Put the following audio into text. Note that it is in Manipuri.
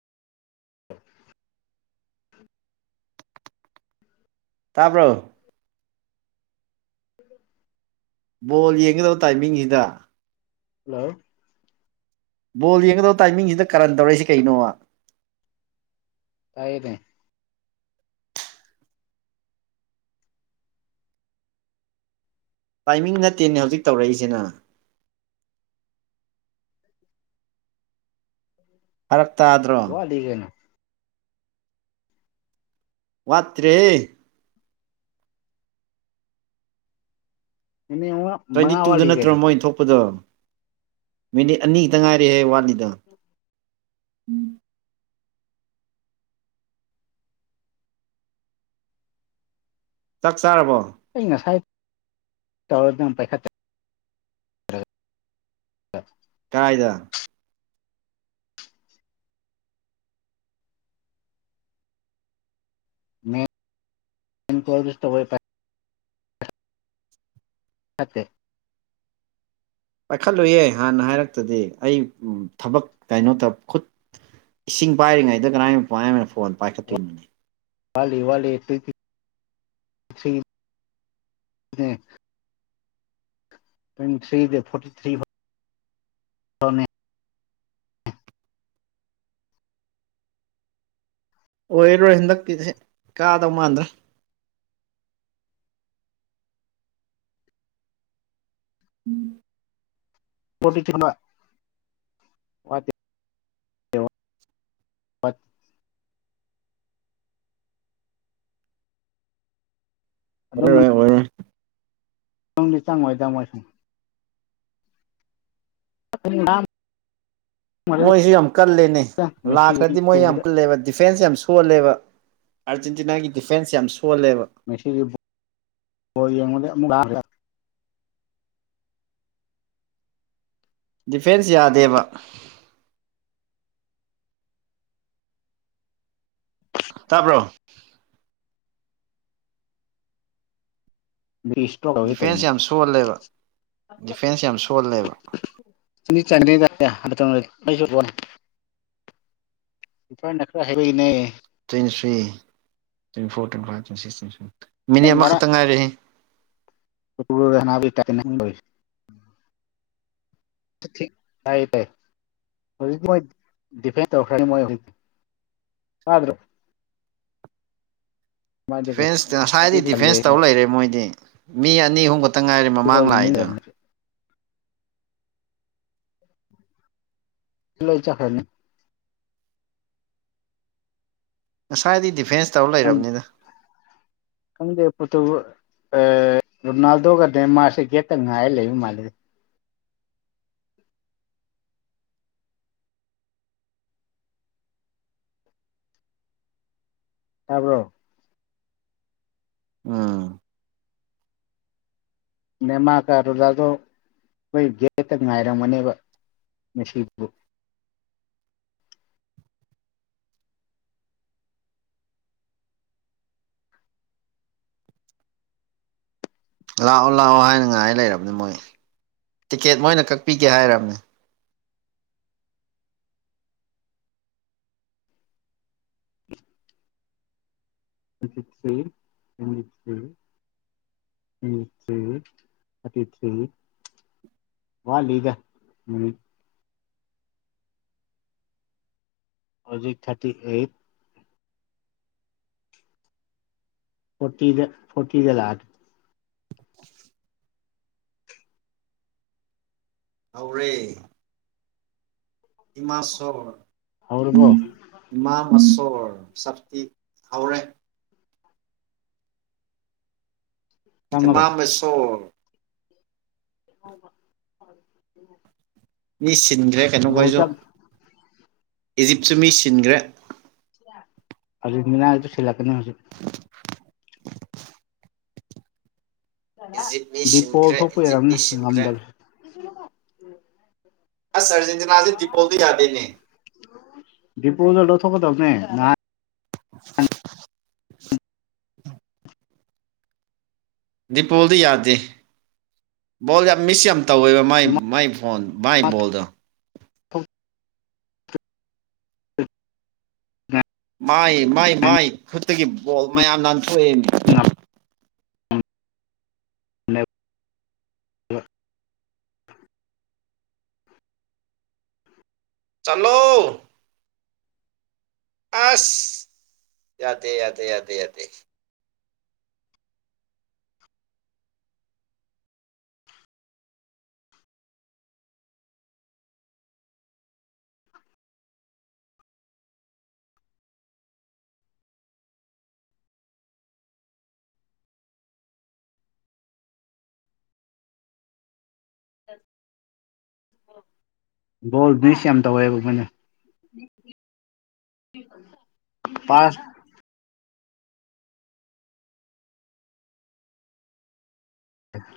ꯇꯥꯕ꯭ꯔꯣ ꯕꯣꯜ ꯌꯦꯡꯒꯗꯧꯕ ꯇꯥꯏꯃꯤꯡꯁꯤꯗ ꯍꯜꯂꯣ ꯕꯣꯜ ꯌꯦꯡꯒꯗꯕ ꯇꯥꯏꯃꯤꯡꯁꯤꯗ ꯀꯥꯔꯟ ꯇꯧꯔꯛꯏꯁꯤ ꯀꯩꯅꯣꯕ ꯇꯥꯏꯌ‌ꯦꯅ‌ꯦ ꯇꯥꯏꯃꯤꯡ ꯅꯠꯇꯦꯅꯦ ꯍꯧꯖꯤꯛ ꯇꯧꯔꯛꯏꯁꯤ ꯅ ꯐꯔꯛ ꯇꯥꯗ꯭ꯔꯣ [unintelligible] ꯋꯥꯠꯇ꯭ꯔꯦꯍꯦ [unintelligible] ꯇ꯭ꯋꯦꯟꯇꯤ ꯇꯨꯗ ꯋꯥꯠꯂꯤ ꯅꯠꯇ꯭ꯔꯣ ꯀꯩꯅꯣ ꯃꯣꯏ ꯊꯣꯛꯄꯗꯣ ꯃꯤꯅꯤꯠ ꯑꯅꯤ ꯈꯛꯇ ꯉꯥꯏꯔꯦꯍꯦ ꯋꯥꯠꯂꯤꯗꯣ ꯆꯥꯛ ꯆꯥꯔꯕꯣ ꯑꯩ ꯉꯁꯥꯏ ꯇꯧꯔꯅꯪ ꯄꯥꯏꯈꯠꯇꯦ ꯀꯥꯏꯗ [unintelligible] [unintelligible] ꯄꯥꯏꯈꯠꯂꯨꯌꯦ ꯍꯥꯟꯅ ꯍꯥꯏꯔꯛꯇꯗꯤ ꯑꯩ ꯊꯕꯛ ꯀꯩꯅꯣꯇ ꯈꯨꯠ ꯏꯁꯤꯡ ꯄꯥꯏꯔꯤꯉꯩꯗ ꯀꯅꯥꯥꯏ ꯀꯃꯥꯏꯅ ꯐꯣꯟ ꯄꯥꯏꯈꯠꯇꯣꯏꯅꯣꯅꯦ ꯋꯥꯠꯂꯤ ꯋꯥꯠꯂꯤ ꯊ꯭ꯔꯤ [unintelligible] ꯊ꯭ꯔꯤ [unintelligible] ꯅ‌ꯦ ꯇ꯭ꯋꯦꯟꯇꯤ ꯊ꯭ꯔꯤꯗꯩ ꯐꯣꯔꯇꯤ ꯊ꯭ꯔꯤ [unintelligible] ꯑꯣꯏꯔꯣꯏ ꯍꯟꯗꯛꯀꯤꯗꯤ ꯀꯥꯗꯧ ꯃꯥꯟꯗ꯭ꯔꯦ [inaudible] ꯄꯣꯠꯇꯤ ꯊꯨꯅ ꯑꯗꯨꯝ ꯑꯣꯏꯔꯣꯏ ꯑꯣꯏꯔꯣꯏ ꯆꯪꯗꯤ ꯆꯪꯉꯣꯏꯗꯥ ꯃꯣꯏ ꯁꯨ [inaudible] ꯃꯣꯏꯁꯨ ꯌꯥꯝ ꯀꯜꯂꯦꯅꯦ ꯃꯦꯁꯤ ꯂꯥꯛꯈ꯭ꯔꯗꯤ ꯃꯣꯏ ꯌꯥꯝ ꯎꯕꯗ ꯀꯜꯂꯦꯕ ꯗꯤꯐꯦꯟꯁ ꯌꯥꯝ ꯁꫭ ꯁꯣꯜꯂꯦꯕ ꯑꯥꯔꯖꯦꯟꯇꯤꯅꯥꯒꯤ ꯗꯤꯐꯦꯟꯁ ꯌꯥꯝ ꯁꯣꯜꯂꯦꯕ ꯉꯁꯤꯗꯤ ꯕꫭꯜ [unintelligible] ꯗꯤꯐꯦꯟꯁ ꯌꯥꯗꯦꯕ ꯇꯥꯕ꯭ꯔꯣ ꯕꯤꯁ ꯗꯤꯐꯦꯟꯁ ꯌꯥꯝ ꯁꯣꯜꯂꯦꯕ ꯗꯤꯐꯦꯟꯁ ꯌꯥꯝ ꯁꯣꯜꯂꯦꯕ [unintelligible] ꯀꯤꯄꫪꯅ ꯈꯔ ꯍꯩꯕꯒꯤꯅꯦ twenty three twenty four twenty five twenty six twenty seven minute ꯉꯔꯥꯡ ꯑꯃꯈꯛꯇꯪ ꯉꯥꯏꯔꯦ [unintelligible] ꯇꯥꯏꯌꯦ ꯇꯥꯏ ꯍꯧꯖꯤꯛ ꯃꯣꯏ ꯗꯤꯐꯦꯟ ꯇꯧꯔꯛꯈ꯭ꯔꯅꯤ ꯃꯣꯏ ꯍꯧꯖꯤꯛꯇꯤ ꯇꯥꯗ꯭ꯔꫭ ꯃꯥꯗꯤ ꯀꯩꯁꯨ ꯐꯔꯦꯟꯁ ꯉꯁꯥꯏꯗꯤ ꯑꯗꯨꯗ ꯗꯤꯐꯦꯟꯁ ꯇꯜꯂꯣꯏ ꯇꯧ ꯃꯣꯏꯁꯨ ꯂꯩꯔꯦ ꯃꯣꯏꯗꯤ ꯃꯤ ꯑꯅꯤ ꯑꯍꯨꯝ ꯈꯛꯇ ꯉꯥꯏꯔꯦ ꯑꯗꯨꯐꯥꯎ ꯃꯃꯥꯡ ꯂꯥꯛꯏꯗꯣ ꯌꯦꯡꯅꯤꯡꯗ꯭ꯔꯕꯅꯤ ꯂꯣꯏ ꯆꯠꯈꯔꯅꯤ ꯉꯁꯥꯏꯗꯩ ꯗꯤꯐꯦꯟꯁ ꯇꯧ ꯂꯩꯔꯕꯅꯤꯗ ꯈꯪꯗꯦ ꯄꫭꫪꯇꯨ ꯑꯦ ꯔꯣꯅꯥꯜꯗꯣꯒ ꯅꯦꯃꯥꯥꫪꯁꯦ ꯒꯦꯠꯇ ꯉꯥꯏꯔ ꯂꯩ ꯃꯥꯜꯂꯦꯗ ꯇꯥꯕ꯭ꯔꯣ ꯎꯝ ꯅꯦꯃꯥꯀ ꯔꯣꯂꯥꯗꯣ ꯑꯩꯈꯣꯏ ꯒꯦꯠꯇ ꯉꯥꯏꯔꯝꯒꯅꯦꯕ ꯃꯤꯁꯤꯕꯨ꯫ ꯂꯥꯛꯑꯣ-ꯂꯥꯛꯑꯣ ꯍꯥꯏꯅ ꯉꯥꯏ ꯂꯩꯔꯕꯅꯤ ꯃꯣꯏ ꯇꯤꯛꯀꯦꯠ ꯃꯣꯏꯅ ꯀꯛꯄꯤꯒꯦ ꯍꯥꯏꯔꯕꯅꯦ꯫ [inaudible] [inaudible] ꯋꯥꯠꯂꯤꯗ ꯃꯤꯅꯤꯠ꯫ ꯍꯧꯖꯤꯛ ꯊꯥꯔꯇꯤ ꯑꯦꯠ ꯐꯣꯔꯇꯤꯗ ꯐꯣꯔꯇꯤꯗ ꯂꯥꯛꯑꯦ [inaudible] ꯍꯧꯔꯦ ꯏꯃꯥꯁꫭꫪ ꯍꯧꯔꯕꯣ ꯏꯃꯥ ꯃꯁꯣꯔ [unintelligible] ꯆꯪꯉꯕꯣ ꯏꯃꯥꯝꯃꯁꯣꯔ [inaudible] ꯃꯤ ꯁꯤꯟꯒ꯭ꯔꯦ ꯒꯣꯜ ꯀꯩꯅꯣꯈꫭꯏꯁꯨ ꯆꯪ ꯏꯖꯤꯞꯁꯨ ꯃꯤ ꯁꯤꯟꯒ꯭ꯔꯦ꯫ ꯑꯥꯔꯒꯦꯟꯇꯤꯅꯥꯁꯨ ꯁꯥꯜꯂꯛꯀꯅꯤ ꯍꯧꯖꯤꯛ꯫ ꯏꯖꯤꯞ ꯃꯤ ꯗꯤ ꯄꯣꯜ ꯁꯤꯟꯈ꯭ꯔꯦ ꯊꯣꯛꯄꯩ ꯏꯖꯤꯞ ꯑꫭꯏꯔꯝꯅꯤ ꯃꯤ ꯁꯤꯟꯈ꯭ꯔꯦ ꯉꯝꯗꯕꯁꯦ꯫ ꯑꯁ ꯑꯔꯖꯦꯟꯇꯤꯅꯥꯁꯤ ꯗꯤ ꯄꯣꯜꯗꯤ ꯌꯥꯗꯦꯅꯦ꯫ ꯗꯤꯄꫭꯜꯗꫭ ꯂꯧꯊꫭꯛꯀꯗꯕꯅꯦ ꯅꯥ [unintelligible] ꯗꯤꯄꯣꯜꯗꯤ ꯌꯥꯗꯦ ꯕꯣꯜ ꯌꯥꯝ ꯃꯤꯁ ꯌꯥꯝ ꯇꯧꯋꯦꯕ ꯃꯥꯏ ꯃꯥꯏ ꯕꯣꯟ ꯃꯥꯏ ꯕꯣꯜꯗꫭ꯫ [inaudible] [inaudible] ꯃꯥꯏ ꯃꯥꯏ ꯃꯥꯏ ꯈꯨꯠꯇꯒꯤ ꯕꯣꯜ ꯃꯌꯥꯝ ꯅꯥꯟꯊꯣꯛꯑꯦꯃꯤ꯫ [unintelligible] ꯆꯜꯂꯣ꯫ ꯑꯥꯁ ꯌꯥꯗꯦ ꯌꯥꯗꯦ ꯌꯥꯗꯦ ꯌꯥꯗꯦ꯫ [inaudible] ꯕꯣꯜ ꯃꯤꯁ ꯌꯥꯝ ꯇꯧꯋꯦꯕ ꯃꯣꯏꯅ꯫ ꯄꯥꯁ